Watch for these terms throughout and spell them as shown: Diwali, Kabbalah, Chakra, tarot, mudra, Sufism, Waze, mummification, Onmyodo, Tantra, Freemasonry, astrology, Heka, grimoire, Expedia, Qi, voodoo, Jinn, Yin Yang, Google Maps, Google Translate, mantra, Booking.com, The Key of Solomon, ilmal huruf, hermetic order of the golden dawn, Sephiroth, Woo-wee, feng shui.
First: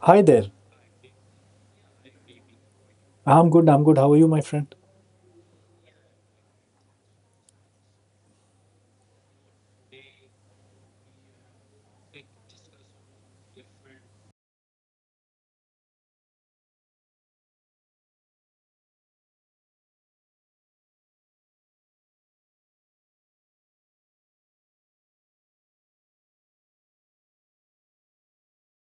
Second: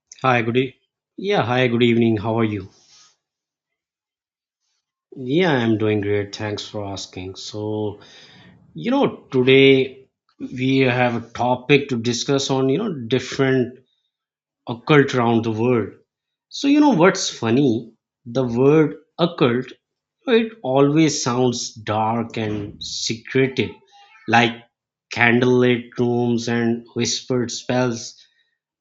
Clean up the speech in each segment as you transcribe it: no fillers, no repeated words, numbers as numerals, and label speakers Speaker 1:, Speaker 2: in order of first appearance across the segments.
Speaker 1: Hi
Speaker 2: Hi,
Speaker 1: there.
Speaker 2: good e- yeah, hi, good evening. How are you?
Speaker 1: I'm good. I'm good. How are you, my friend?
Speaker 2: Yeah, I'm doing great. Thanks for asking. So, today we have a topic to discuss on, different occult around the world. So, you know what's funny? The word occult, it always sounds dark and secretive, like candlelit rooms and whispered spells.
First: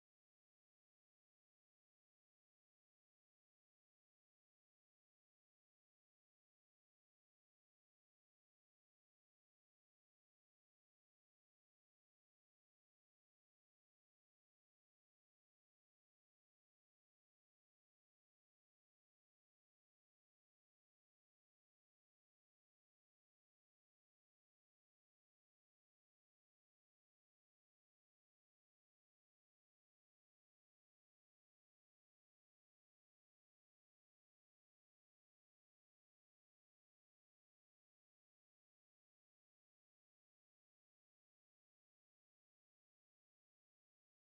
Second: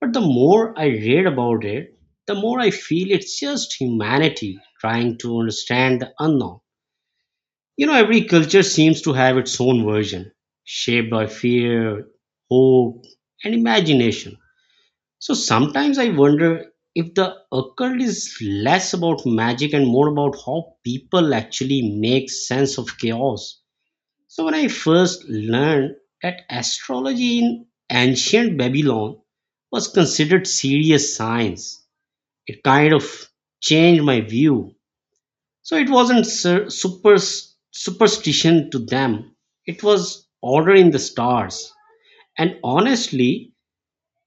Speaker 2: But the more I read about it, the more I feel it's just humanity trying to understand the unknown. You know, every culture seems to have its own version, shaped by fear, hope, and imagination. So sometimes I wonder if the occult is less about magic and more about how people actually make sense of chaos. So, when I first learned that astrology in ancient Babylon was considered serious science, it kind of changed my view. So, it wasn't superstition to them, it was order in the stars. And honestly,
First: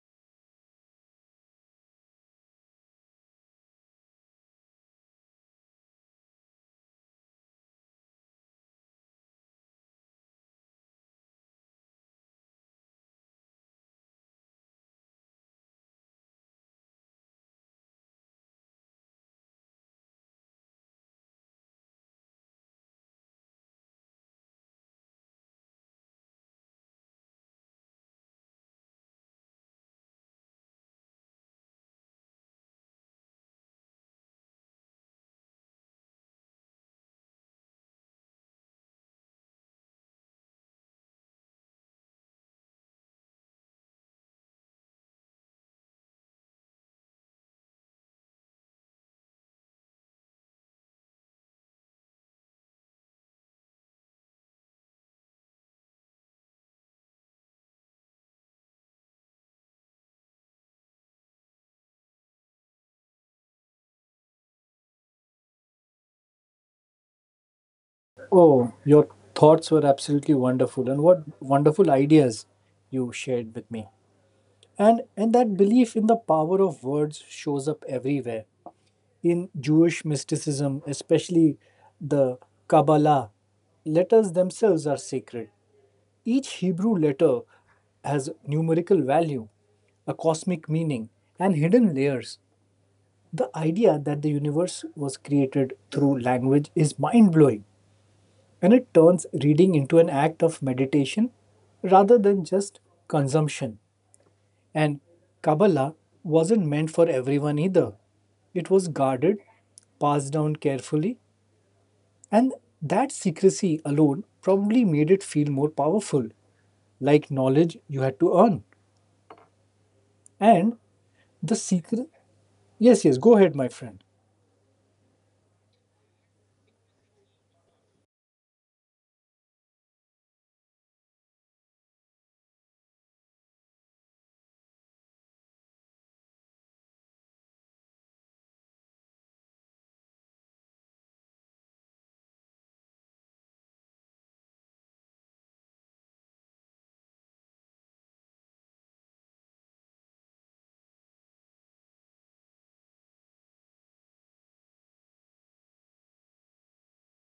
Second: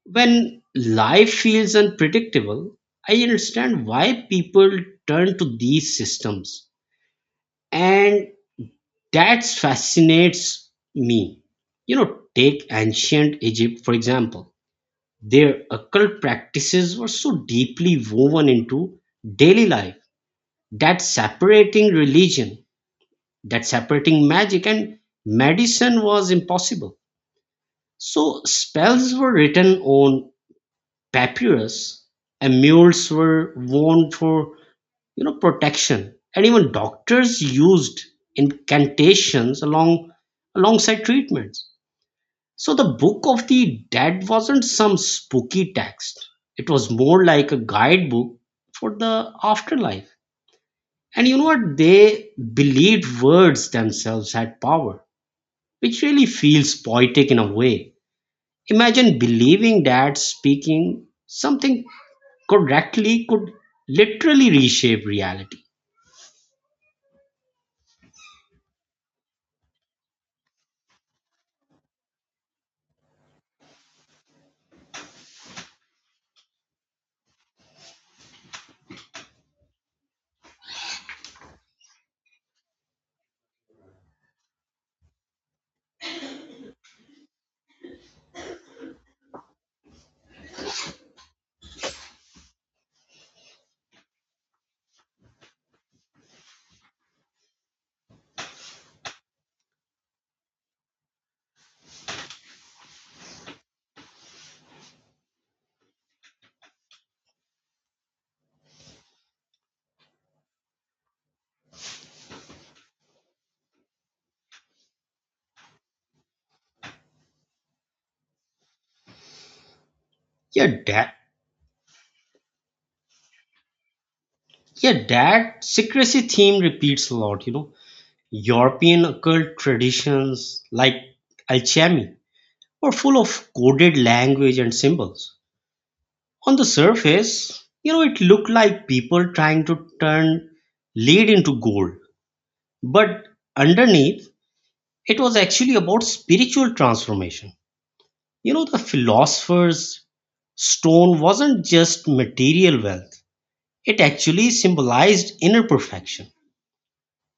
Speaker 2: when life feels unpredictable, I understand why people turn to these systems. And That fascinates me. You know, take ancient Egypt, for example. Their occult practices were so deeply woven into daily life that separating magic and medicine was impossible. So, spells were written on papyrus, amulets were worn for, protection. And even doctors used incantations alongside treatments. So the Book of the Dead wasn't some spooky text. It was more like a guidebook for the afterlife. And you know what? They believed words themselves had power, which really feels poetic in a way. Imagine believing that speaking something correctly could literally reshape reality.
Speaker 1: Oh, your thoughts were absolutely wonderful, and what wonderful ideas you shared with me. And that belief in the power of words shows up everywhere in Jewish mysticism, especially the Kabbalah. Letters themselves are sacred. Each Hebrew letter has numerical value, a cosmic meaning, and hidden layers. The idea that the universe was created through language is mind blowing, and it turns reading into an act of meditation rather than just consumption. And Kabbalah wasn't meant for everyone either. It was guarded, passed down carefully, and that secrecy alone probably made it feel more powerful, like knowledge you had to earn.
Speaker 2: Yeah,
Speaker 1: And
Speaker 2: that
Speaker 1: the secret. Yes, yes, go ahead, my friend.
Speaker 2: yeah, that secrecy theme repeats a lot, European occult traditions like alchemy were full of coded language and symbols. On the surface, it looked like people trying to turn lead into gold. But underneath, it was actually about spiritual transformation. You know, the philosopher's stone wasn't just material wealth, it actually symbolized inner perfection.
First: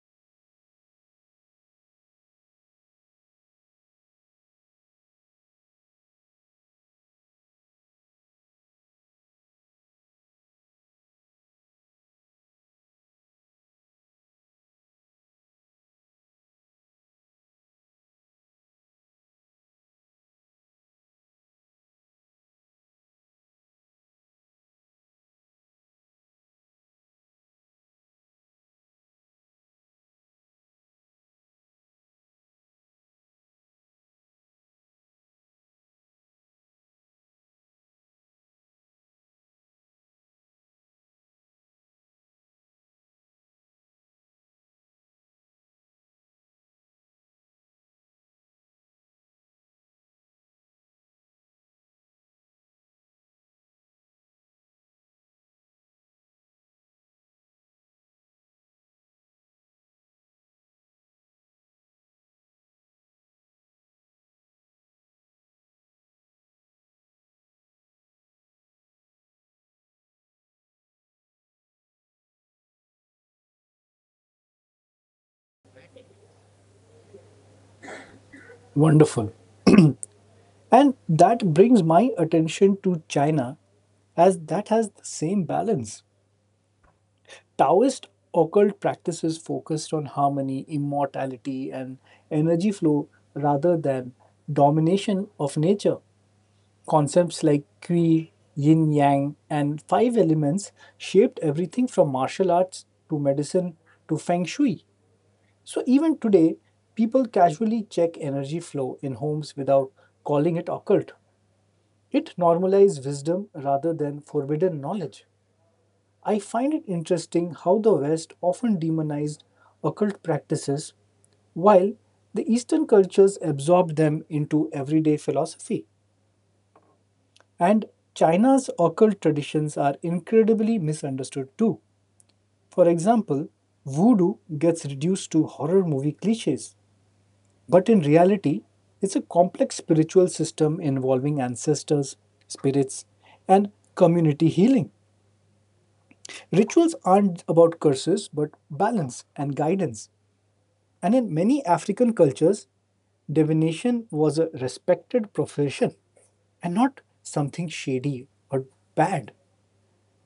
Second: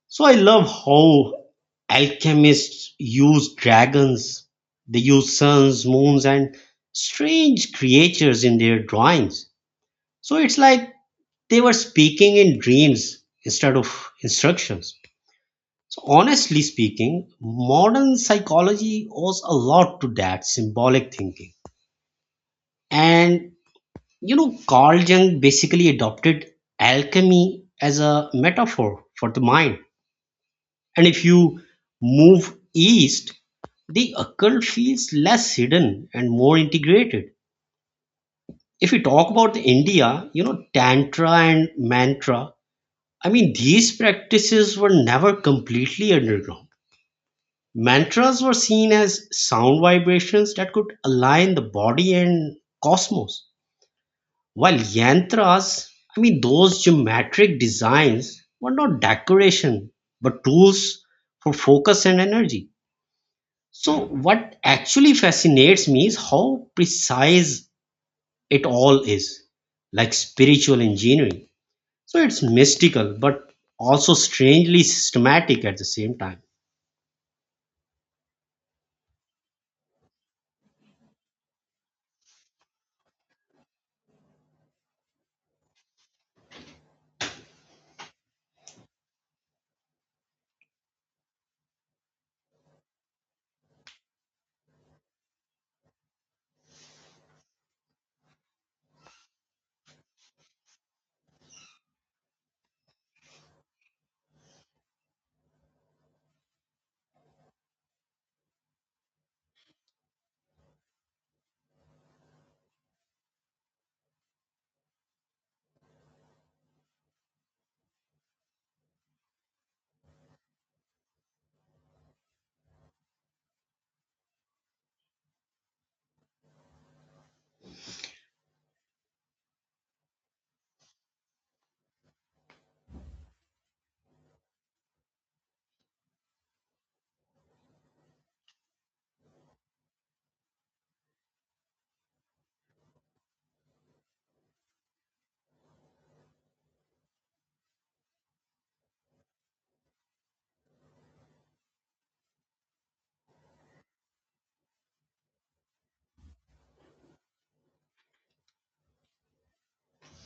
Speaker 2: So I love how alchemists use dragons, they use suns, moons, and strange creatures in their drawings. So it's like they were speaking in dreams instead of instructions. So, honestly speaking, modern psychology owes a lot to that symbolic thinking. And you know, Carl Jung basically adopted alchemy as a metaphor for the mind. And if you move east, the occult feels less hidden and more integrated. If we talk about the India, Tantra and Mantra, I mean, these practices were never completely underground. Mantras were seen as sound vibrations that could align the body and cosmos, while Yantras, I mean, those geometric designs were not decoration but tools for focus and energy. So, what actually fascinates me is how precise it all is, like spiritual engineering. So it's mystical but also strangely systematic at the same time.
Speaker 1: Wonderful. And that brings my attention to China, as that has the same balance. Taoist occult practices focused on harmony, immortality, and energy flow rather than domination of nature. Concepts like Qi, Yin Yang, and five elements shaped everything from martial arts to medicine to feng shui. So, even today, people casually check energy flow in homes without calling it occult. It normalizes wisdom rather than forbidden knowledge. I find it interesting how the West often demonized occult practices while the Eastern cultures absorbed them into everyday philosophy. And China's occult traditions are incredibly misunderstood too. For example, voodoo gets reduced to horror movie cliches, but in reality, it's a complex spiritual system involving ancestors, spirits, and community healing. Rituals aren't about curses, but balance and guidance. And in many African cultures, divination was a respected profession and not something shady or bad.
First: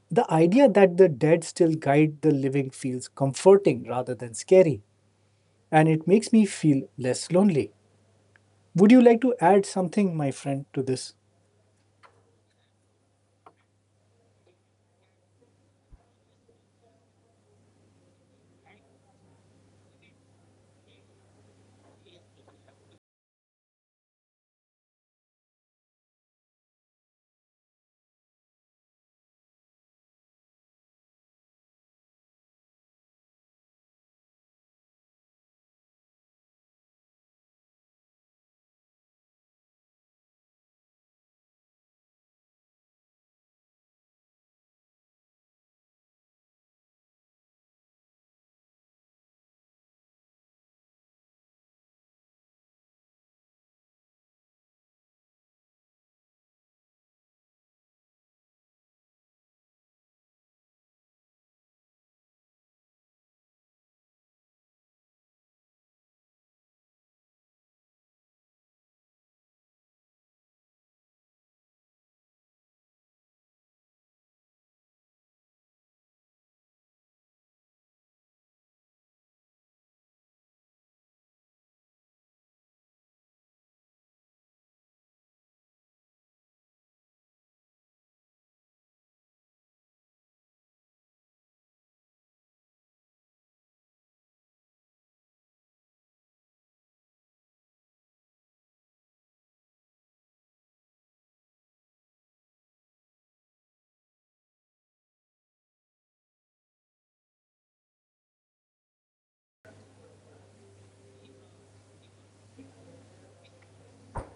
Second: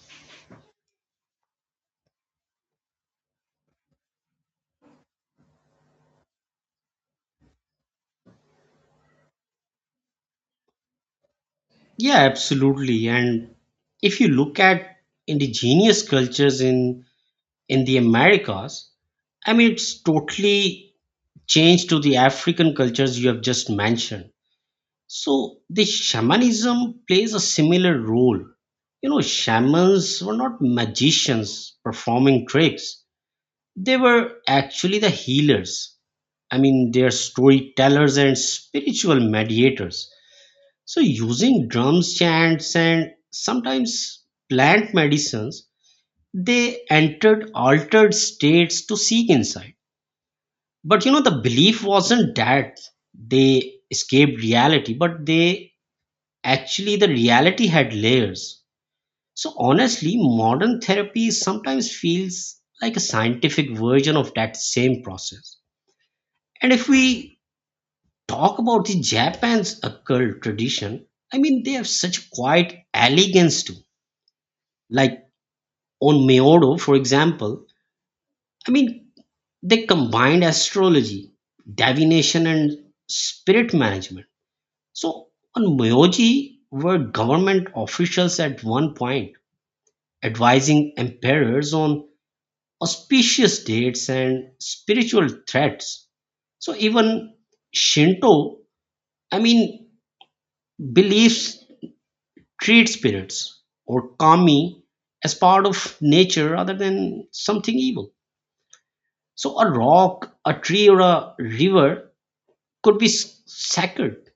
Speaker 1: The idea that the dead still guide the living feels comforting rather than scary, and it makes me feel less lonely. Would you like to add something, my friend, to this?
Speaker 2: Yeah, absolutely. And if you look at indigenous cultures in the Americas, I mean it's totally changed to the African cultures you have just mentioned. So the shamanism plays a similar role. You know, shamans were not magicians performing tricks. They were actually the healers. I mean, they are storytellers and spiritual mediators. So, using drums, chants, and sometimes plant medicines, they entered altered states to seek insight. But you know, the belief wasn't that they escaped reality, but they actually, the reality had layers. So, honestly, modern therapy sometimes feels like a scientific version of that same process. And if we talk about the Japan's occult tradition, I mean they have such quiet elegance too. Like on Meodo, for example, I mean they combined astrology, divination, and spirit management. So on Meoji were government officials at one point advising emperors on auspicious dates and spiritual threats. So even Shinto, I mean, believes treat spirits or kami as part of nature rather than something evil. So a rock, a tree, or a river could be sacred.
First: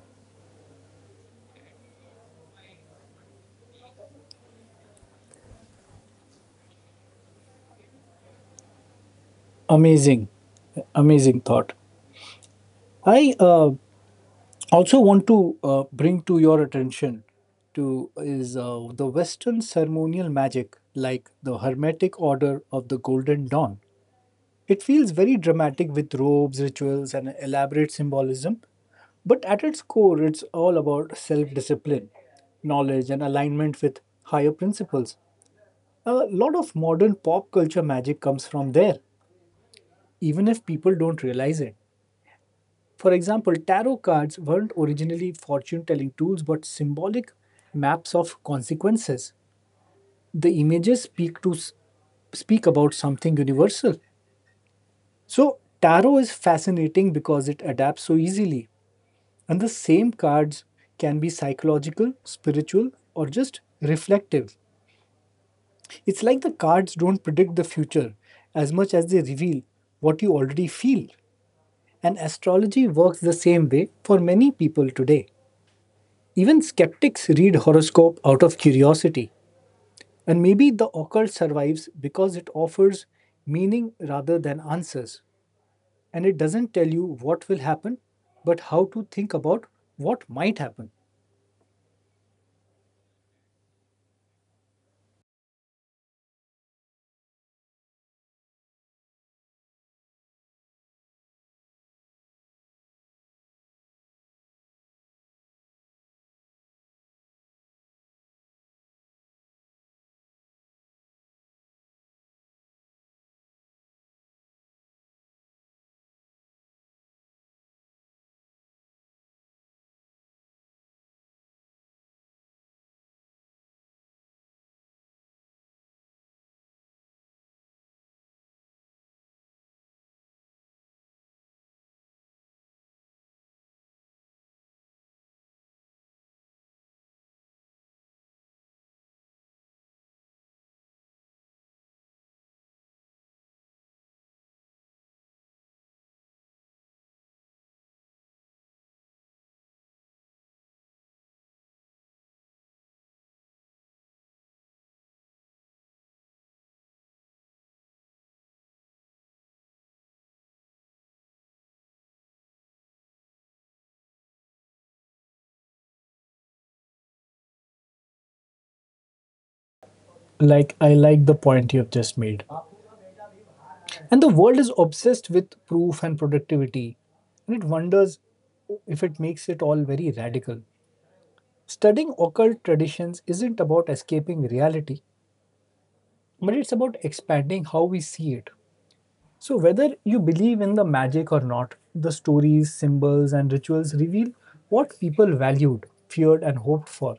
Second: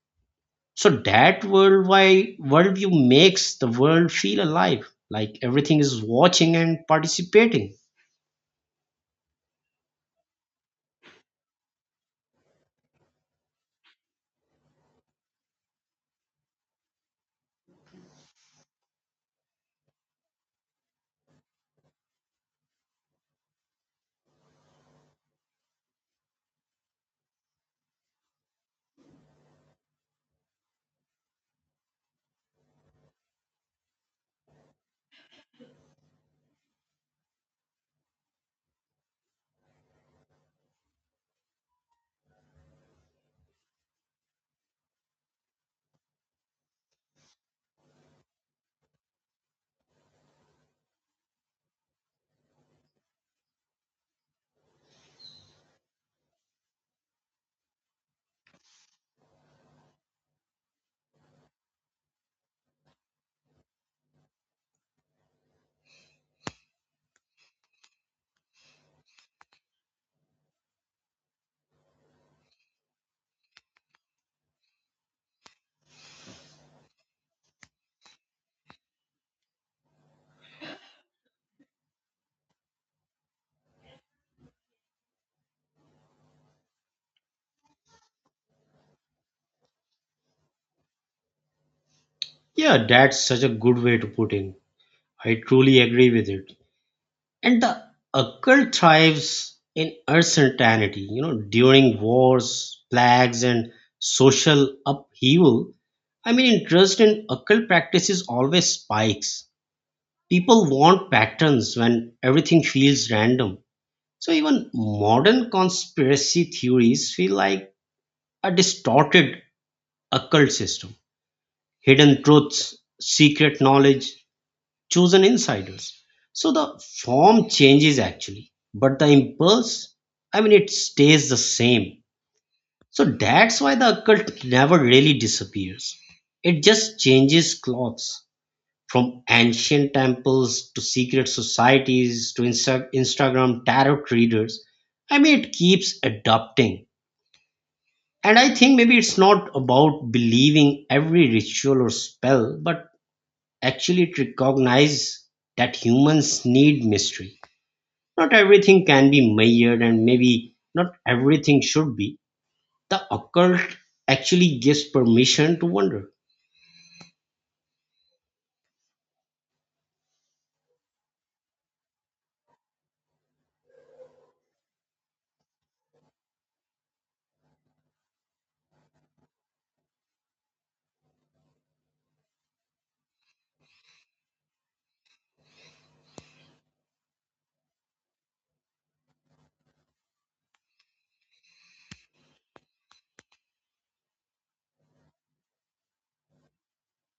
Speaker 2: So that worldwide worldview makes the world feel alive, like everything is watching and participating.
Speaker 1: Amazing, amazing thought. I also want to bring to your attention to is the western ceremonial magic, like the Hermetic Order of the Golden Dawn. It feels very dramatic with robes, rituals, and elaborate symbolism, but at its core it's all about self-discipline, knowledge, and alignment with higher principles. A lot of modern pop culture magic comes from there, even if people don't realize it. For example, tarot cards weren't originally fortune telling tools but symbolic maps of consequences. The images speak about something universal. So, tarot is fascinating because it adapts so easily. And the same cards can be psychological, spiritual, or just reflective. It's like the cards don't predict the future as much as they reveal what you already feel. And astrology works the same way for many people today. Even skeptics read horoscope out of curiosity, and maybe the occult survives because it offers meaning rather than answers, and it doesn't tell you what will happen, but how to think about what might happen.
Speaker 2: Yeah, that's such a good way to put in. I truly agree with it. And the occult thrives in uncertainty. You know, during wars, plagues, and social upheaval, I mean, interest in occult practices always spikes. People want patterns when everything feels random. So even modern conspiracy theories feel like a distorted occult system. Hidden truths, secret knowledge, chosen insiders. So the form changes actually, but the impulse, I mean, it stays the same. So that's why the occult never really disappears. It just changes clothes from ancient temples to secret societies to Instagram tarot readers. I mean, it keeps adapting. And I think maybe it's not about believing every ritual or spell, but actually it recognizes that humans need mystery. Not everything can be measured, and maybe not everything should be. The occult actually gives permission to wonder.
Speaker 1: Like, I like the point you have just made. And the world is obsessed with proof and productivity, and it wonders if it makes it all very radical. Studying occult traditions isn't about escaping reality, but it's about expanding how we see it. So, whether you believe in the magic or not, the stories, symbols, and rituals reveal what people valued, feared, and hoped for.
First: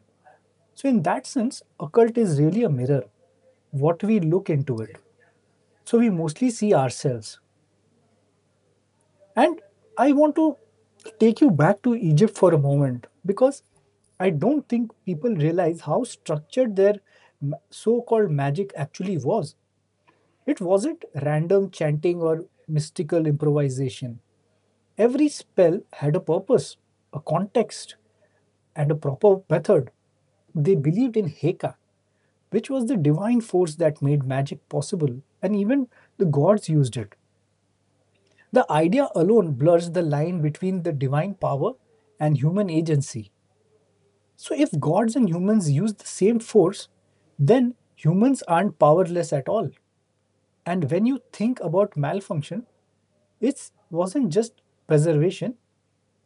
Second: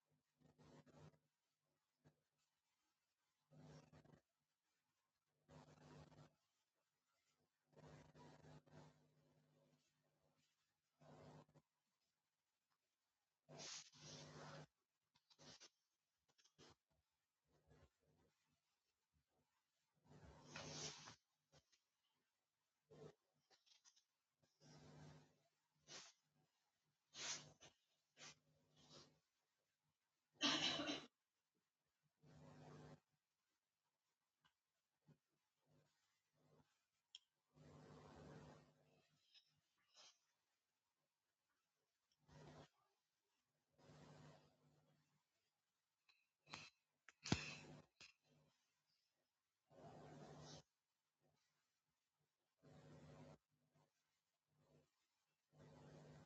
Speaker 1: So, in that sense, occult is really a mirror, what we look into it. So, we mostly see ourselves. And I want to take you back to Egypt for a moment because I don't think people realize how structured their so called magic actually was. It wasn't random chanting or mystical improvisation. Every spell had a purpose, a context, and a proper method. They believed in Heka, which was the divine force that made magic possible, and even the gods used it. The idea alone blurs the line between the divine power and human agency. So, if gods and humans use the same force, then humans aren't powerless at all. And when you think about malfunction, it wasn't just preservation,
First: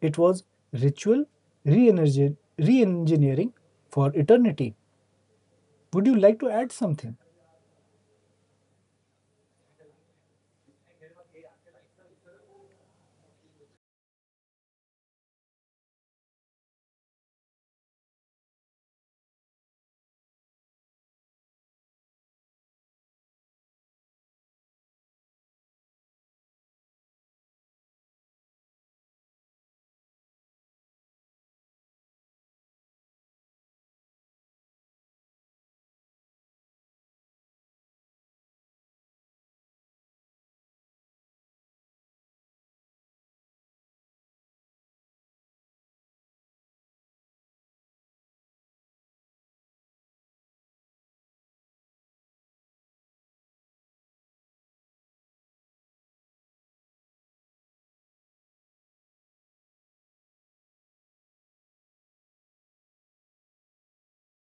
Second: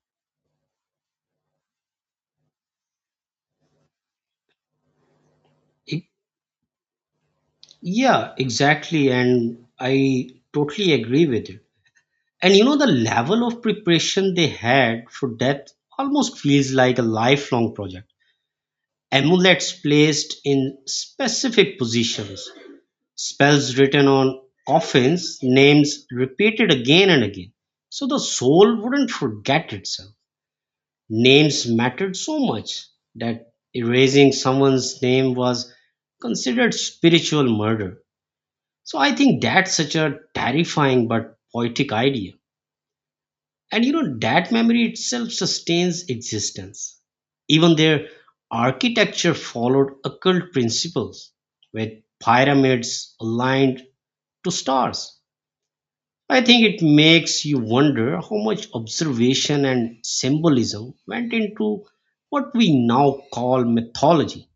Speaker 1: it was ritual re engineering for eternity.
Speaker 2: It,
Speaker 1: Would you like to add something?
Speaker 2: yeah, exactly. And I totally agree with you. And you know, the level of preparation they had for death almost feels like a lifelong project. Amulets placed in specific positions, spells written on coffins, names repeated again and again. So the soul wouldn't forget itself. Names mattered so much that erasing someone's name was considered spiritual murder. So I think that's such a terrifying but poetic idea. And you know, that memory itself sustains existence. Even their architecture followed occult principles, with pyramids aligned to stars. I think it makes you wonder how much observation and symbolism went into what we now call mythology.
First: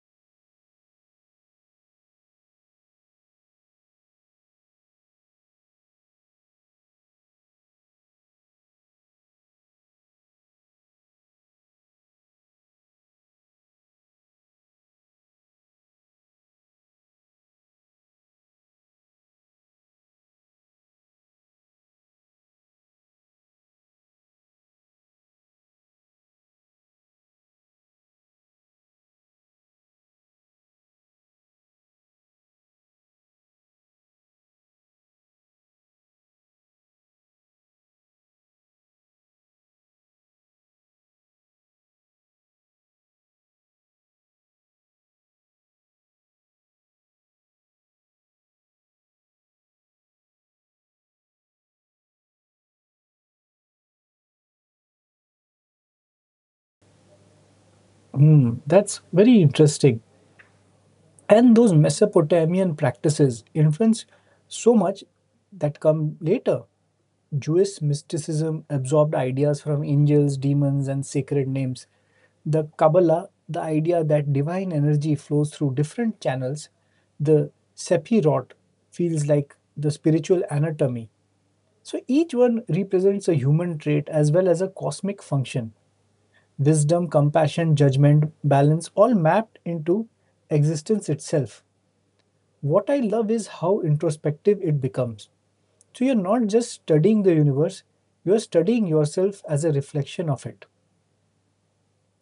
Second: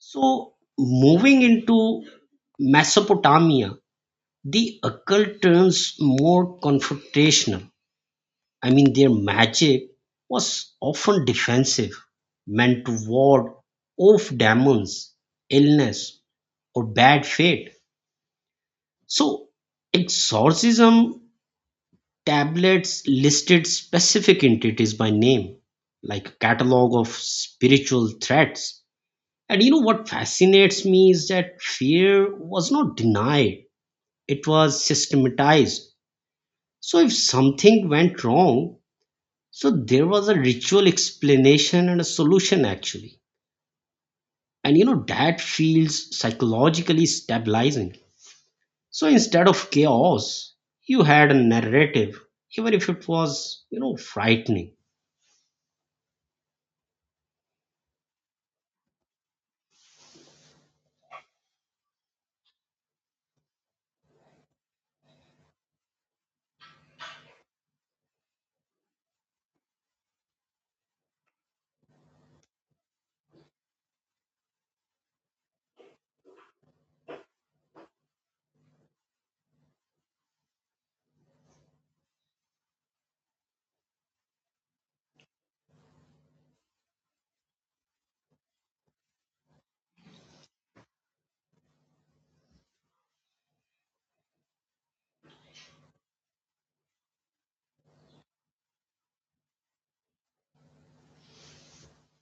Speaker 2: So, moving into Mesopotamia, the occult turns more confrontational. I mean, their magic was often defensive, meant to ward off demons, illness, or bad fate. So, exorcism tablets listed specific entities by name, like a catalog of spiritual threats. And you know what fascinates me is that fear was not denied, it was systematized. So if something went wrong, so there was a ritual explanation and a solution actually. And you know, that feels psychologically stabilizing. So instead of chaos, you had a narrative, even if it was, frightening.
Speaker 1: Hmm, that's very interesting. And those Mesopotamian practices influenced so much that come later. Jewish mysticism absorbed ideas from angels, demons, and sacred names. The Kabbalah, the idea that divine energy flows through different channels, the Sephiroth, feels like the spiritual anatomy. So each one represents a human trait as well as a cosmic function. Wisdom, compassion, judgment, balance all mapped into existence itself. What I love is how introspective it becomes. So you're not just studying the universe, you're studying yourself as a reflection of it.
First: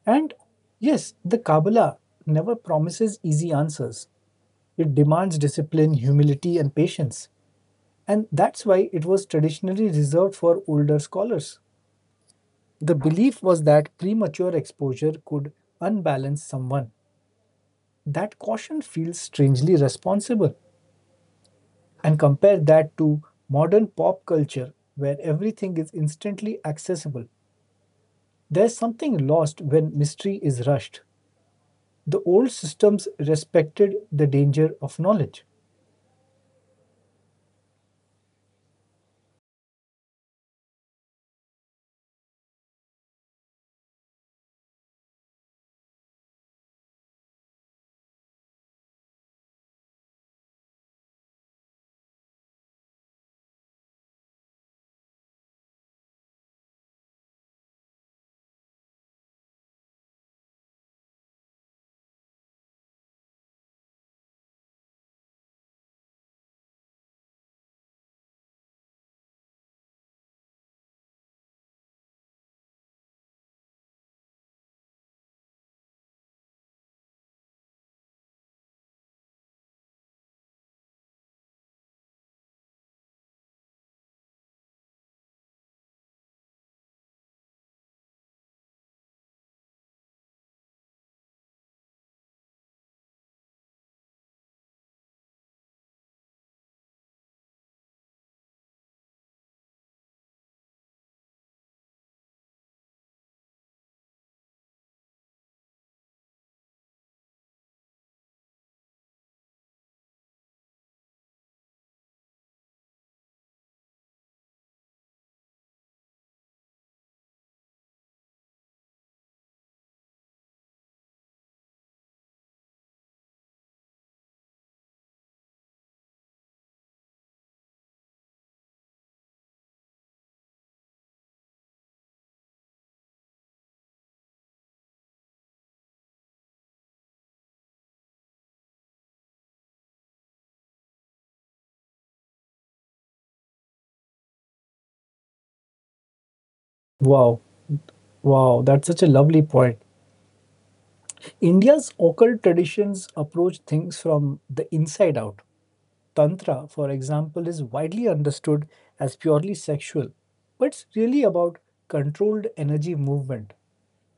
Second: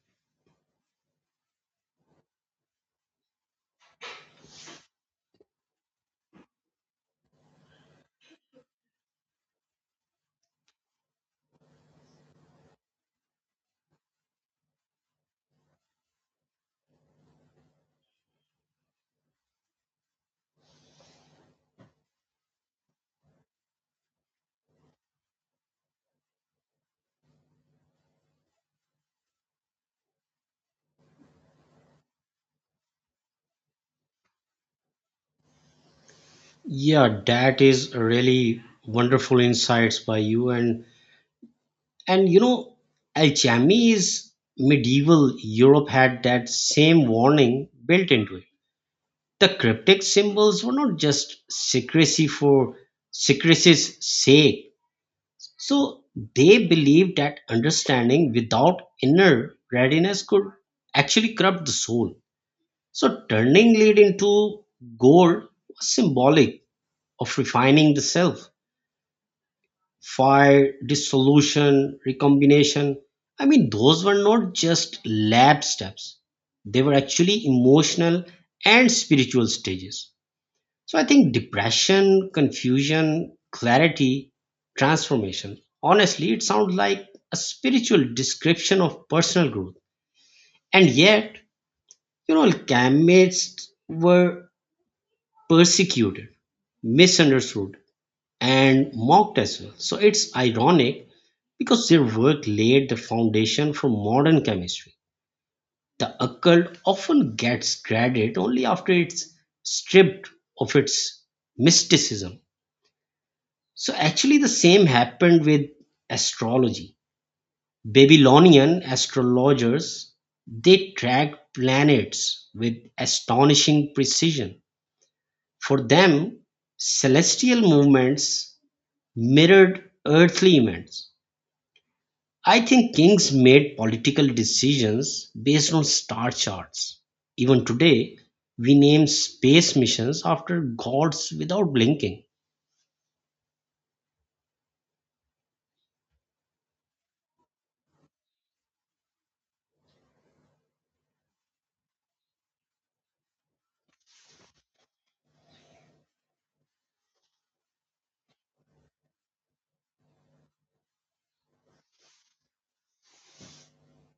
Speaker 1: And yes, the Kabbalah never promises easy answers. It demands discipline, humility, and patience. And that's why it was traditionally reserved for older scholars. The belief was that premature exposure could unbalance someone. That caution feels strangely responsible. And compare that to modern pop culture where everything is instantly accessible. There's something lost when mystery is rushed. The old systems respected the danger of knowledge.
Speaker 2: Yeah, that is really wonderful insights by you. And you know, alchemy is medieval Europe had that same warning built into it. The cryptic symbols were not just secrecy for secrecy's sake. So they believed that understanding without inner readiness could actually corrupt the soul. So turning lead into gold was symbolic of refining the self. Fire, dissolution, recombination. I mean, those were not just lab steps, they were actually emotional and spiritual stages. So I think depression, confusion, clarity, transformation. Honestly, it sounds like a spiritual description of personal growth. And yet, you know, alchemists were persecuted, misunderstood, and mocked as well. So it's ironic because their work laid the foundation for modern chemistry. The occult often gets credit only after it's stripped of its mysticism. So actually, the same happened with astrology. Babylonian astrologers, they tracked planets with astonishing precision. For them, celestial movements mirrored earthly events. I think kings made political decisions based on star charts. Even today, we name space missions after gods without blinking.
Speaker 1: Wow, wow, that's such a lovely point. India's occult traditions approach things from the inside out. Tantra, for example, is widely understood as purely sexual, but it's really about controlled energy movement.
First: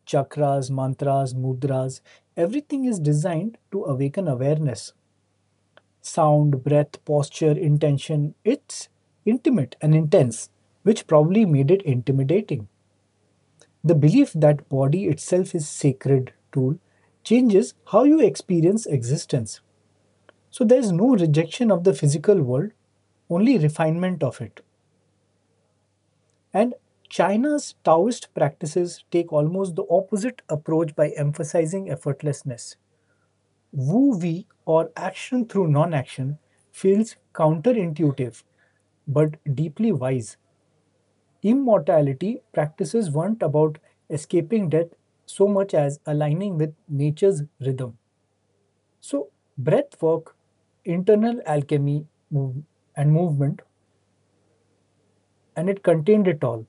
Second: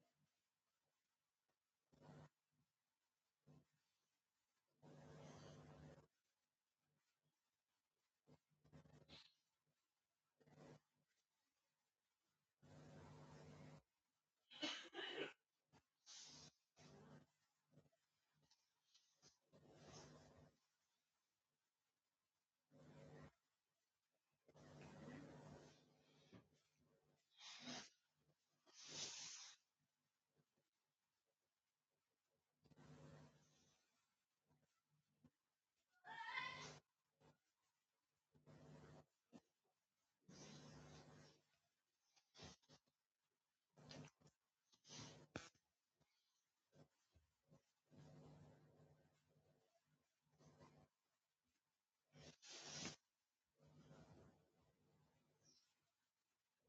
Speaker 1: Chakras, mantras, mudras, everything is designed to awaken awareness. Sound, breath, posture, intention. It's intimate and intense, which probably made it intimidating. The belief that body itself is sacred tool changes how you experience existence. So there's no rejection of the physical world, only refinement of it. And China's Taoist practices take almost the opposite approach by emphasizing effortlessness. Woo-wee, or action through non-action, feels counterintuitive but deeply wise. Immortality practices weren't about escaping death so much as aligning with nature's rhythm. So, breath work, internal alchemy, and movement, and it contained it all.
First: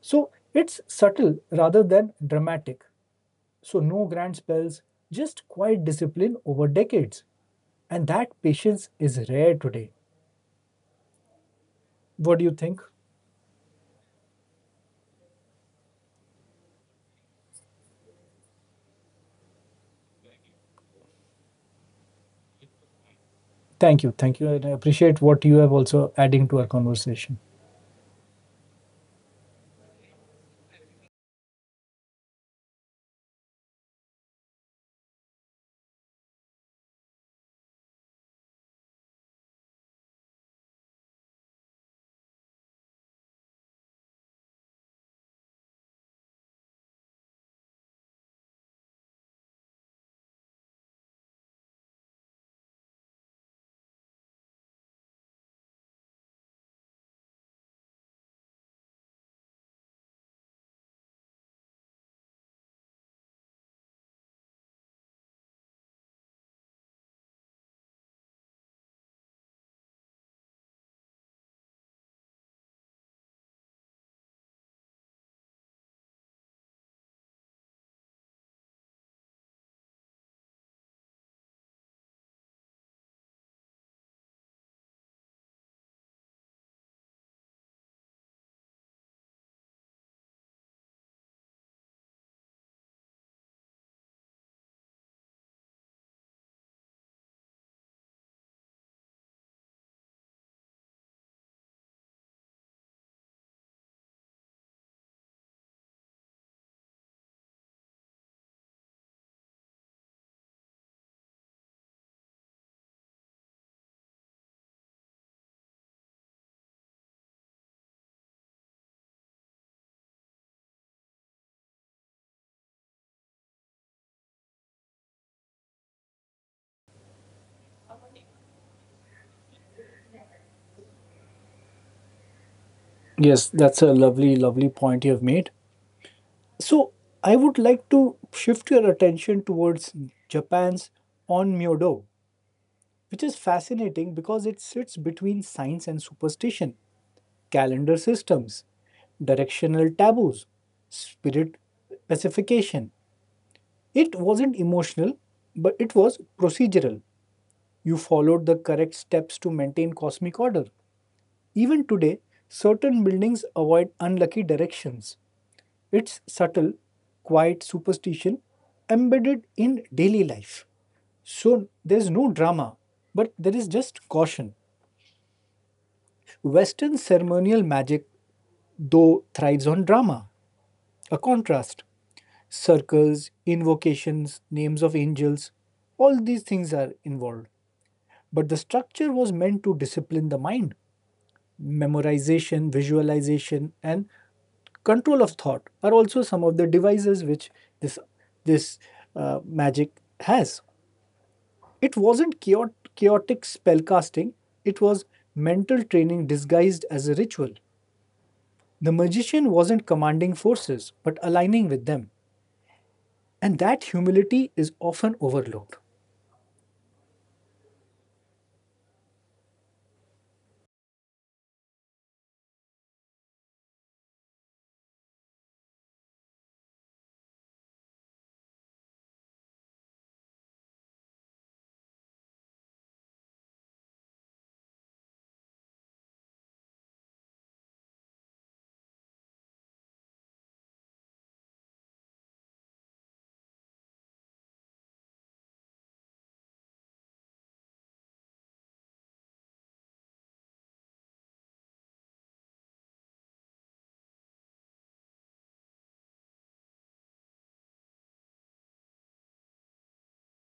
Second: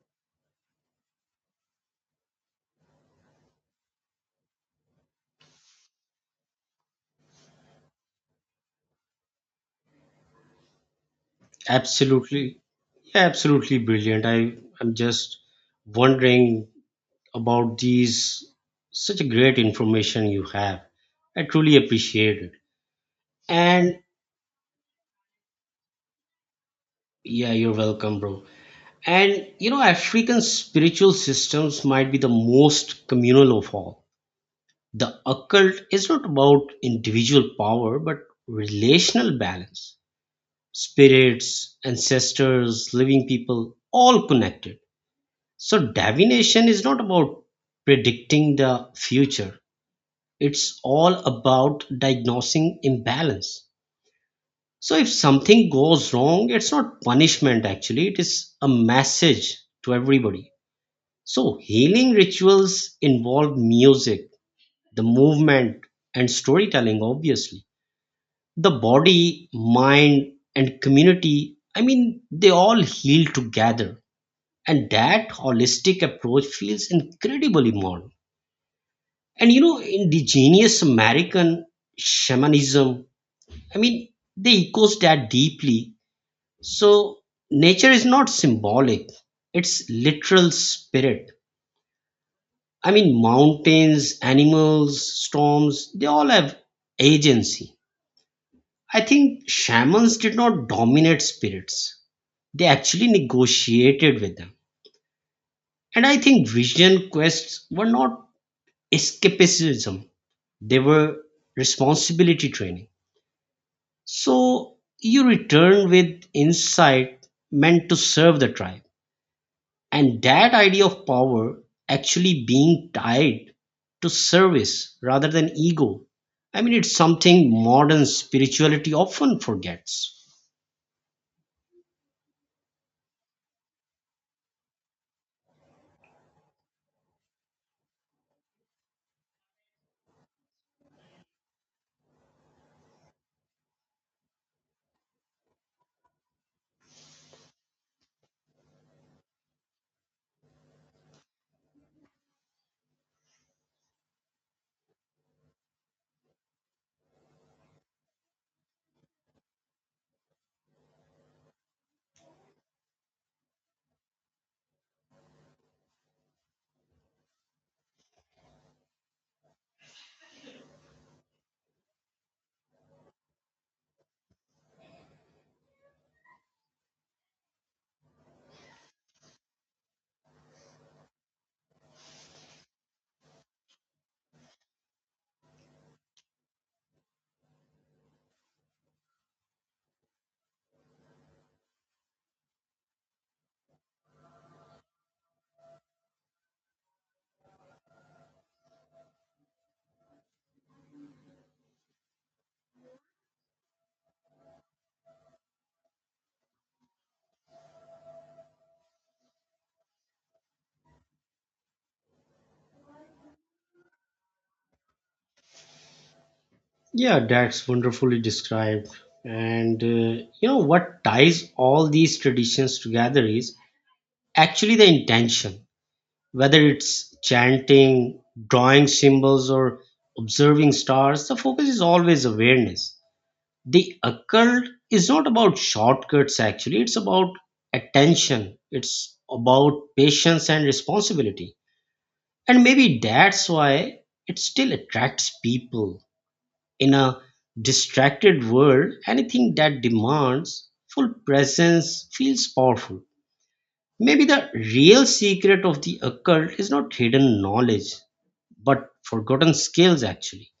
Speaker 1: So, it's subtle rather than dramatic. So, no grand spells, just quiet discipline over decades. And that patience is rare today. What do you
Speaker 2: Absolutely,
Speaker 1: think?
Speaker 2: yeah, absolutely brilliant. I am just wondering about these, such a great information you have. I truly appreciate it. And
Speaker 1: Thank you. Thank you. And I appreciate what you have also adding to our conversation.
Speaker 2: yeah, you're welcome, bro. And you know, African spiritual systems might be the most communal of all. The occult is not about individual power, but relational balance. Spirits, ancestors, living people, all connected. So, divination is not about predicting the future, it's all about diagnosing imbalance. So, if something goes wrong, it's not punishment actually, it is a message to everybody. So, healing rituals involve music, the movement, and storytelling, obviously the body, mind, and community, I mean, they all heal together. And that holistic approach feels incredibly modern. And you know, indigenous American shamanism, I mean, they echoes that deeply. So, nature is not symbolic, it's literal spirit. I mean, mountains, animals, storms, they all have agency. I think shamans did not dominate spirits, they actually negotiated with them. And I think vision quests were not escapism, they were responsibility training. So you return with insight meant to serve the tribe. And that idea of power actually being tied to service rather than ego. I mean, it's something modern spirituality often forgets.
Speaker 1: Yes, that's a lovely, lovely point you have made. So, I would like to shift your attention towards Japan's Onmyodo, which is fascinating because it sits between science and superstition, calendar systems, directional taboos, spirit pacification. It wasn't emotional, but it was procedural. You followed the correct steps to maintain cosmic order. Even today, certain buildings avoid unlucky directions. It's subtle, quiet superstition embedded in daily life. So there's no drama, but there is just caution. Western ceremonial magic, though, thrives on drama, a contrast. Circles, invocations, names of angels, all these things are involved. But the structure was meant to discipline the mind. Memorization, visualization, and control of thought are also some of the devices which this this magic has. It wasn't chaotic spellcasting; it was mental training disguised as a ritual. The magician wasn't commanding forces, but aligning with them, and that humility is often overlooked.
Speaker 2: Yeah, that's wonderfully described. And you know what ties all these traditions together is actually the intention, whether it's chanting, drawing symbols, or observing stars, the focus is always awareness. The occult is not about shortcuts, actually, it's about attention, it's about patience and responsibility. And maybe that's why it still attracts people in a distracted world, anything that demands full presence feels powerful. Maybe the real secret of the occult is not hidden knowledge, but forgotten skills actually.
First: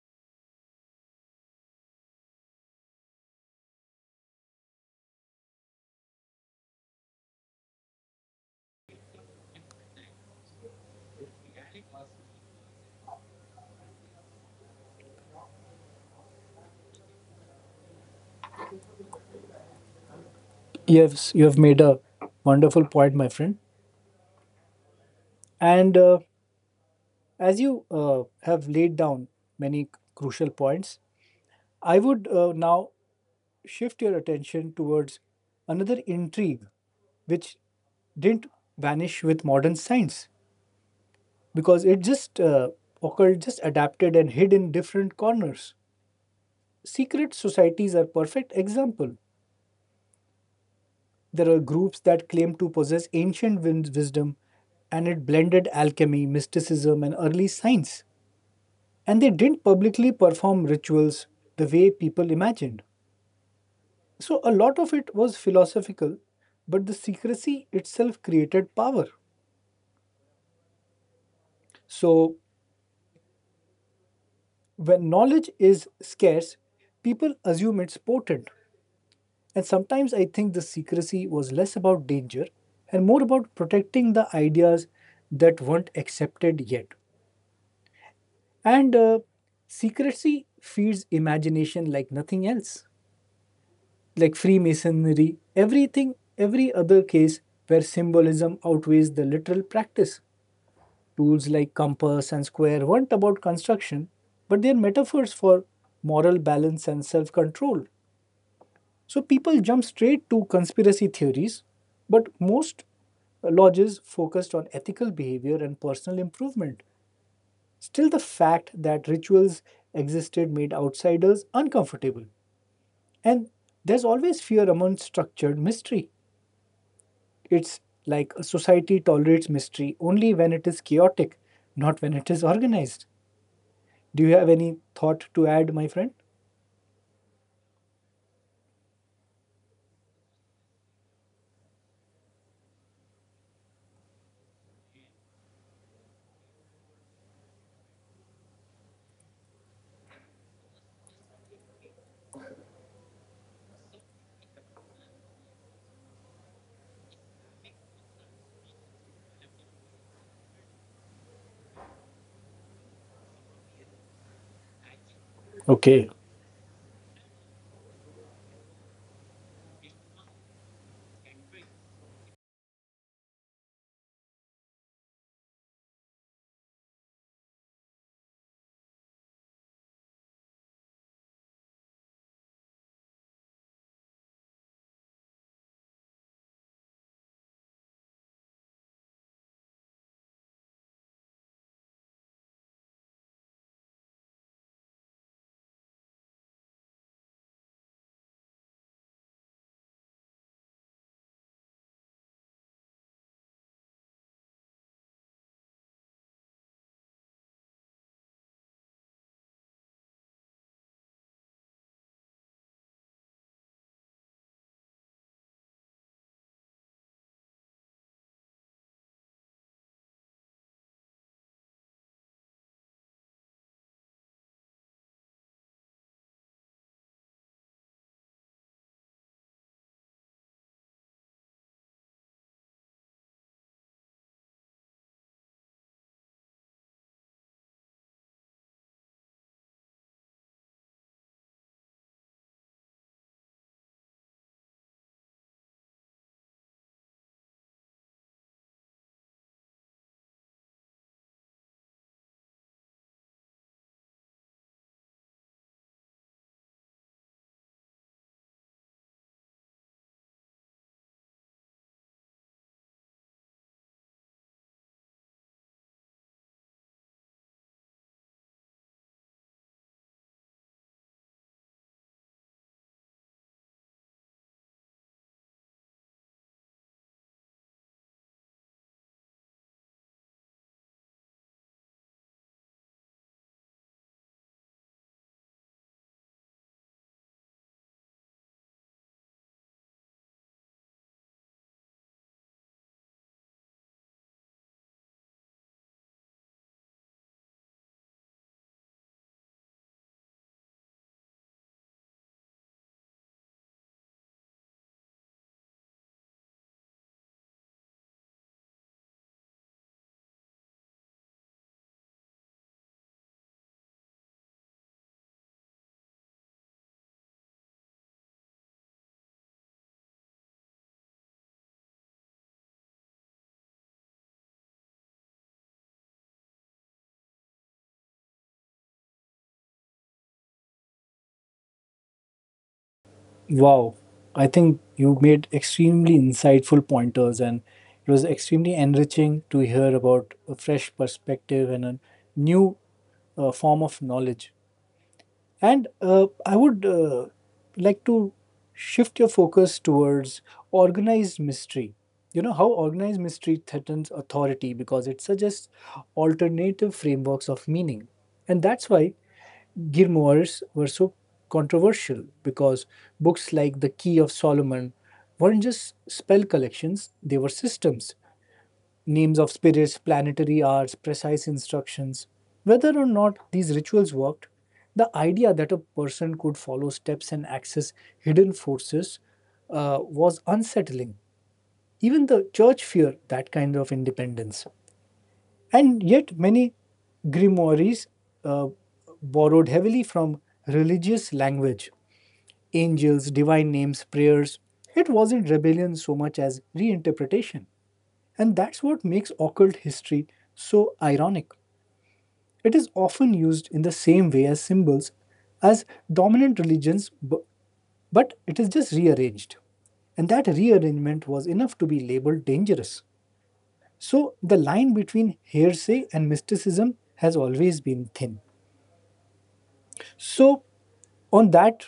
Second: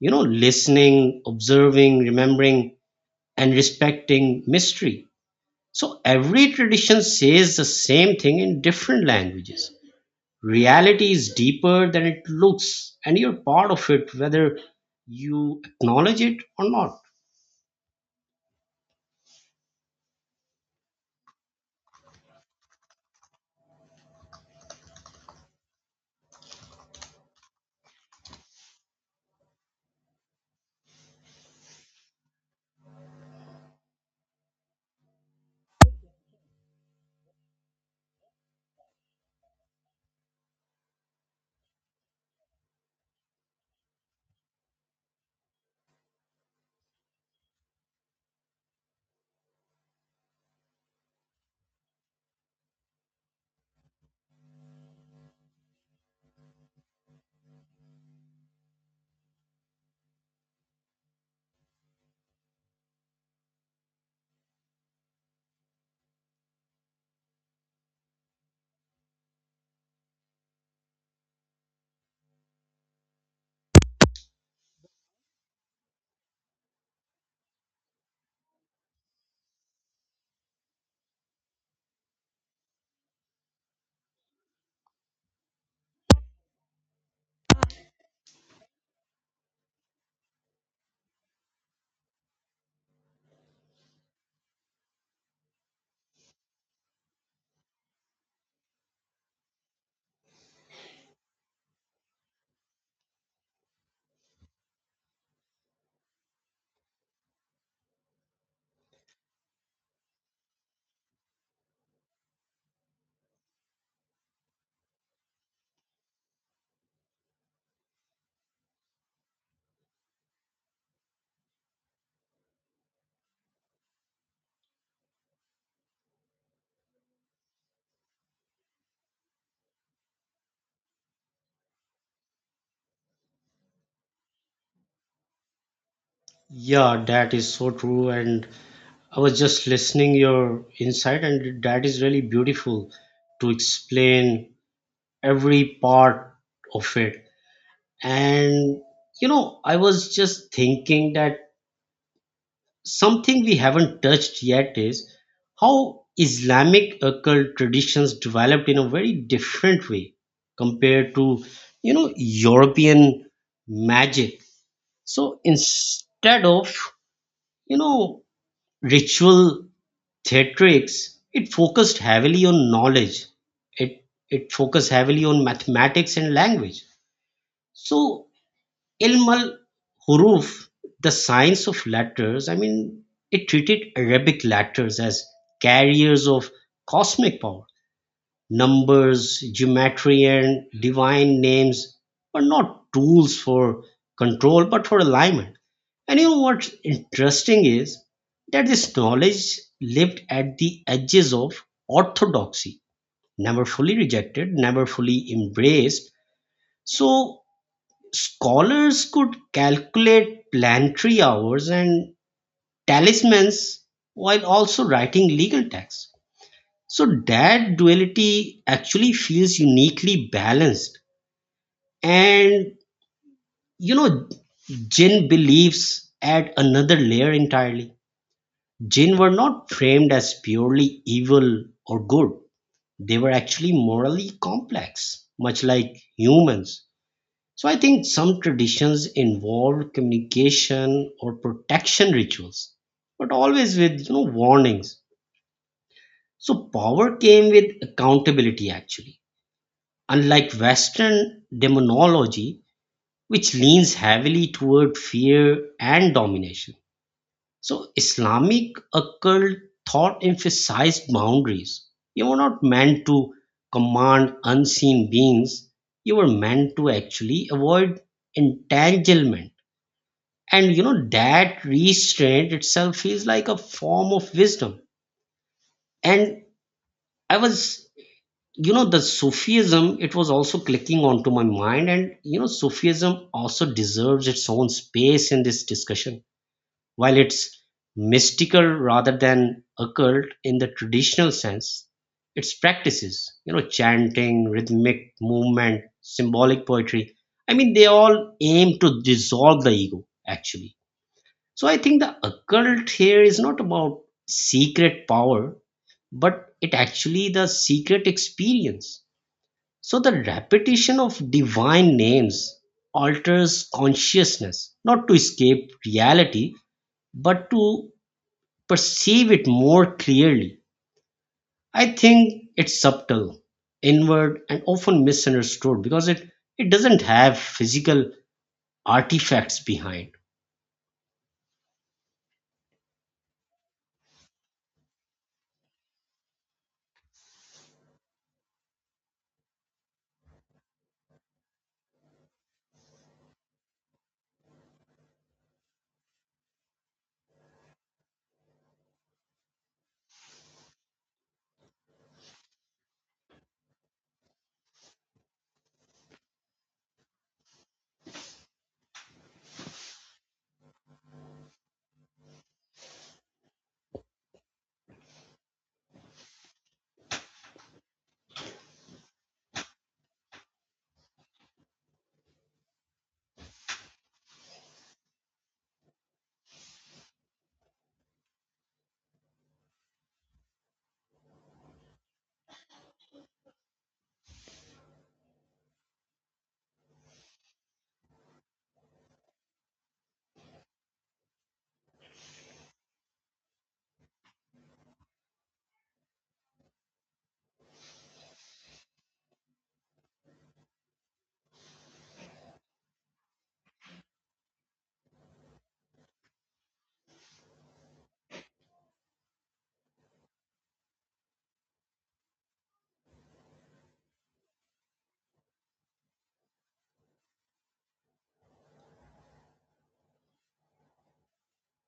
Speaker 2: You know, listening, observing, remembering, and respecting mystery. So every tradition says the same thing in different languages. Reality is deeper than it looks, and you're part of it whether you acknowledge it or not.
Speaker 1: Yes, you have made a wonderful point, my friend. And As you have laid down many crucial points, I would now shift your attention towards another intrigue which didn't vanish with modern science because it just occurred, just adapted and hid in different corners. Secret societies are perfect example. There are groups that claim to possess ancient wisdom, and it blended alchemy, mysticism, and early science. And they didn't publicly perform rituals the way people imagined. So a lot of it was philosophical, but the secrecy itself created power. So when knowledge is scarce, people assume it's potent. And sometimes I think the secrecy was less about danger and more about protecting the ideas that weren't accepted yet. And Secrecy feeds imagination like nothing else. Like Freemasonry, everything, every other case where symbolism outweighs the literal practice. Tools like compass and square weren't about construction, but they're metaphors for moral balance and self control. So people jump straight to conspiracy theories, but most lodges focused on ethical behavior and personal improvement. Still, the fact that rituals existed made outsiders uncomfortable. And there's always fear among structured mystery. It's like a society tolerates mystery only when it is chaotic, not when it is organized. Do you have any thought to add, my friend?
Speaker 2: Yeah, that is so true. And I was just listening your insight, and that is really beautiful to explain every part of it. And you know, I was just thinking that something we haven't touched yet is how Islamic occult traditions developed in a very different way compared to European magic. So
Speaker 1: Okay.
Speaker 2: instead of you know ritual theatrics, it focused heavily on knowledge, it focused heavily on mathematics and language. So ilmal huruf, the science of letters, I mean, it treated Arabic letters as carriers of cosmic power. Numbers, geometry, and divine names were not tools for control but for alignment. And you know what's interesting is that this knowledge lived at the edges of orthodoxy, never fully rejected, never fully embraced. So scholars could calculate planetary hours and talismans while also writing legal texts. So that duality actually feels uniquely balanced. And you know, Jin believes add another layer entirely. Jinn were not framed as purely evil or good. They were actually morally complex, much like humans. So I think some traditions involve communication or protection rituals, but always with, warnings. So power came with accountability actually. Unlike Western demonology, which leans heavily toward fear and domination. So Islamic occult thought emphasized boundaries. You were not meant to command unseen beings. You were meant to actually avoid entanglement. And you know that restraint itself is like a form of wisdom. And I was, the Sufism, it was also clicking onto my mind. And you know, Sufism also deserves its own space in this discussion. While it's mystical rather than occult in the traditional sense, its practices, chanting, rhythmic movement, symbolic poetry, I mean, they all aim to dissolve the ego, actually. So I think the occult here is not about secret power, but it actually the secret experience. So the repetition of divine names alters consciousness, not to escape reality, but to perceive it more clearly. I think it's subtle, inward, and often misunderstood because it doesn't have physical artifacts behind.
Speaker 1: Wow. I think you made extremely insightful pointers, and it was extremely enriching to hear about a fresh perspective and a new form of knowledge. And I would like to shift your focus towards organized mystery. You know how organized mystery threatens authority because it suggests alternative frameworks of meaning. And that's why grimoires were so controversial because books like The Key of Solomon weren't just spell collections, they were systems, names of spirits, planetary hours, precise instructions. Whether or not these rituals worked, the idea that a person could follow steps and access hidden forces was unsettling. Even the church feared that kind of independence. And yet, many grimoires uh, borrowed heavily from religious language, angels, divine names, prayers. It wasn't rebellion so much as reinterpretation. And that's what makes occult history so ironic. It is often used in the same way as symbols, as dominant religions, but it is just rearranged. And that rearrangement was enough to be labeled dangerous. So the line between hearsay and mysticism has always been thin. So, on that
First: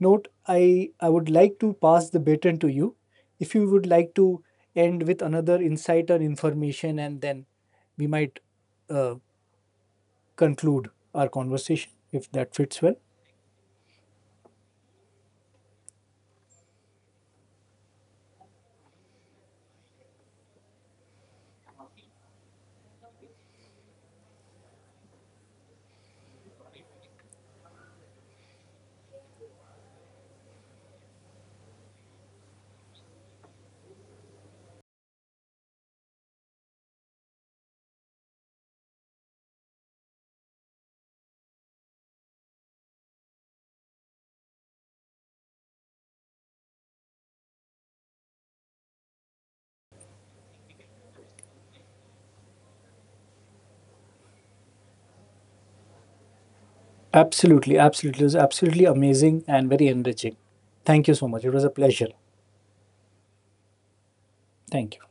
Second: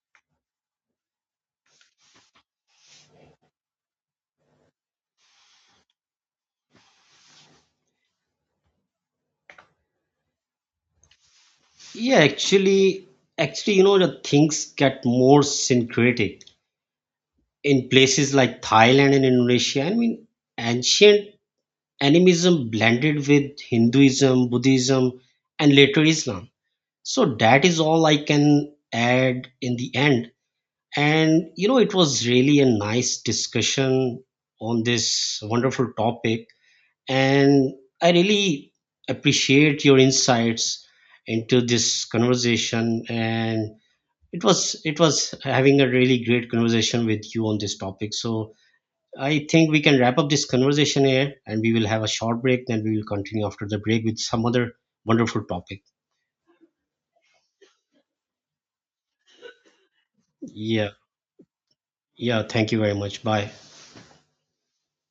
Speaker 1: note, I would like to pass the baton to you. If you would like to end with another insight or information, and then we might uh, conclude our conversation
Speaker 2: Yeah,
Speaker 1: if that fits well.
Speaker 2: actually, actually, you know, the things get more syncretic in places like Thailand and Indonesia. I mean, ancient animism blended with Hinduism, Buddhism, and later Islam. So that is all I can add in the end. And you know, it was really a nice discussion on this wonderful topic. And I really appreciate your insights into this conversation. And it was having a really great conversation with you on this topic. So I think we can wrap up this conversation here and we will have a short break, then we will continue after the break with some other wonderful topic.
Speaker 1: Absolutely, absolutely. It was absolutely amazing and very enriching.
Speaker 2: Yeah.
Speaker 1: Thank you so much. It was a pleasure.
Speaker 2: Yeah. Thank you very much. Bye.
Speaker 1: Thank you.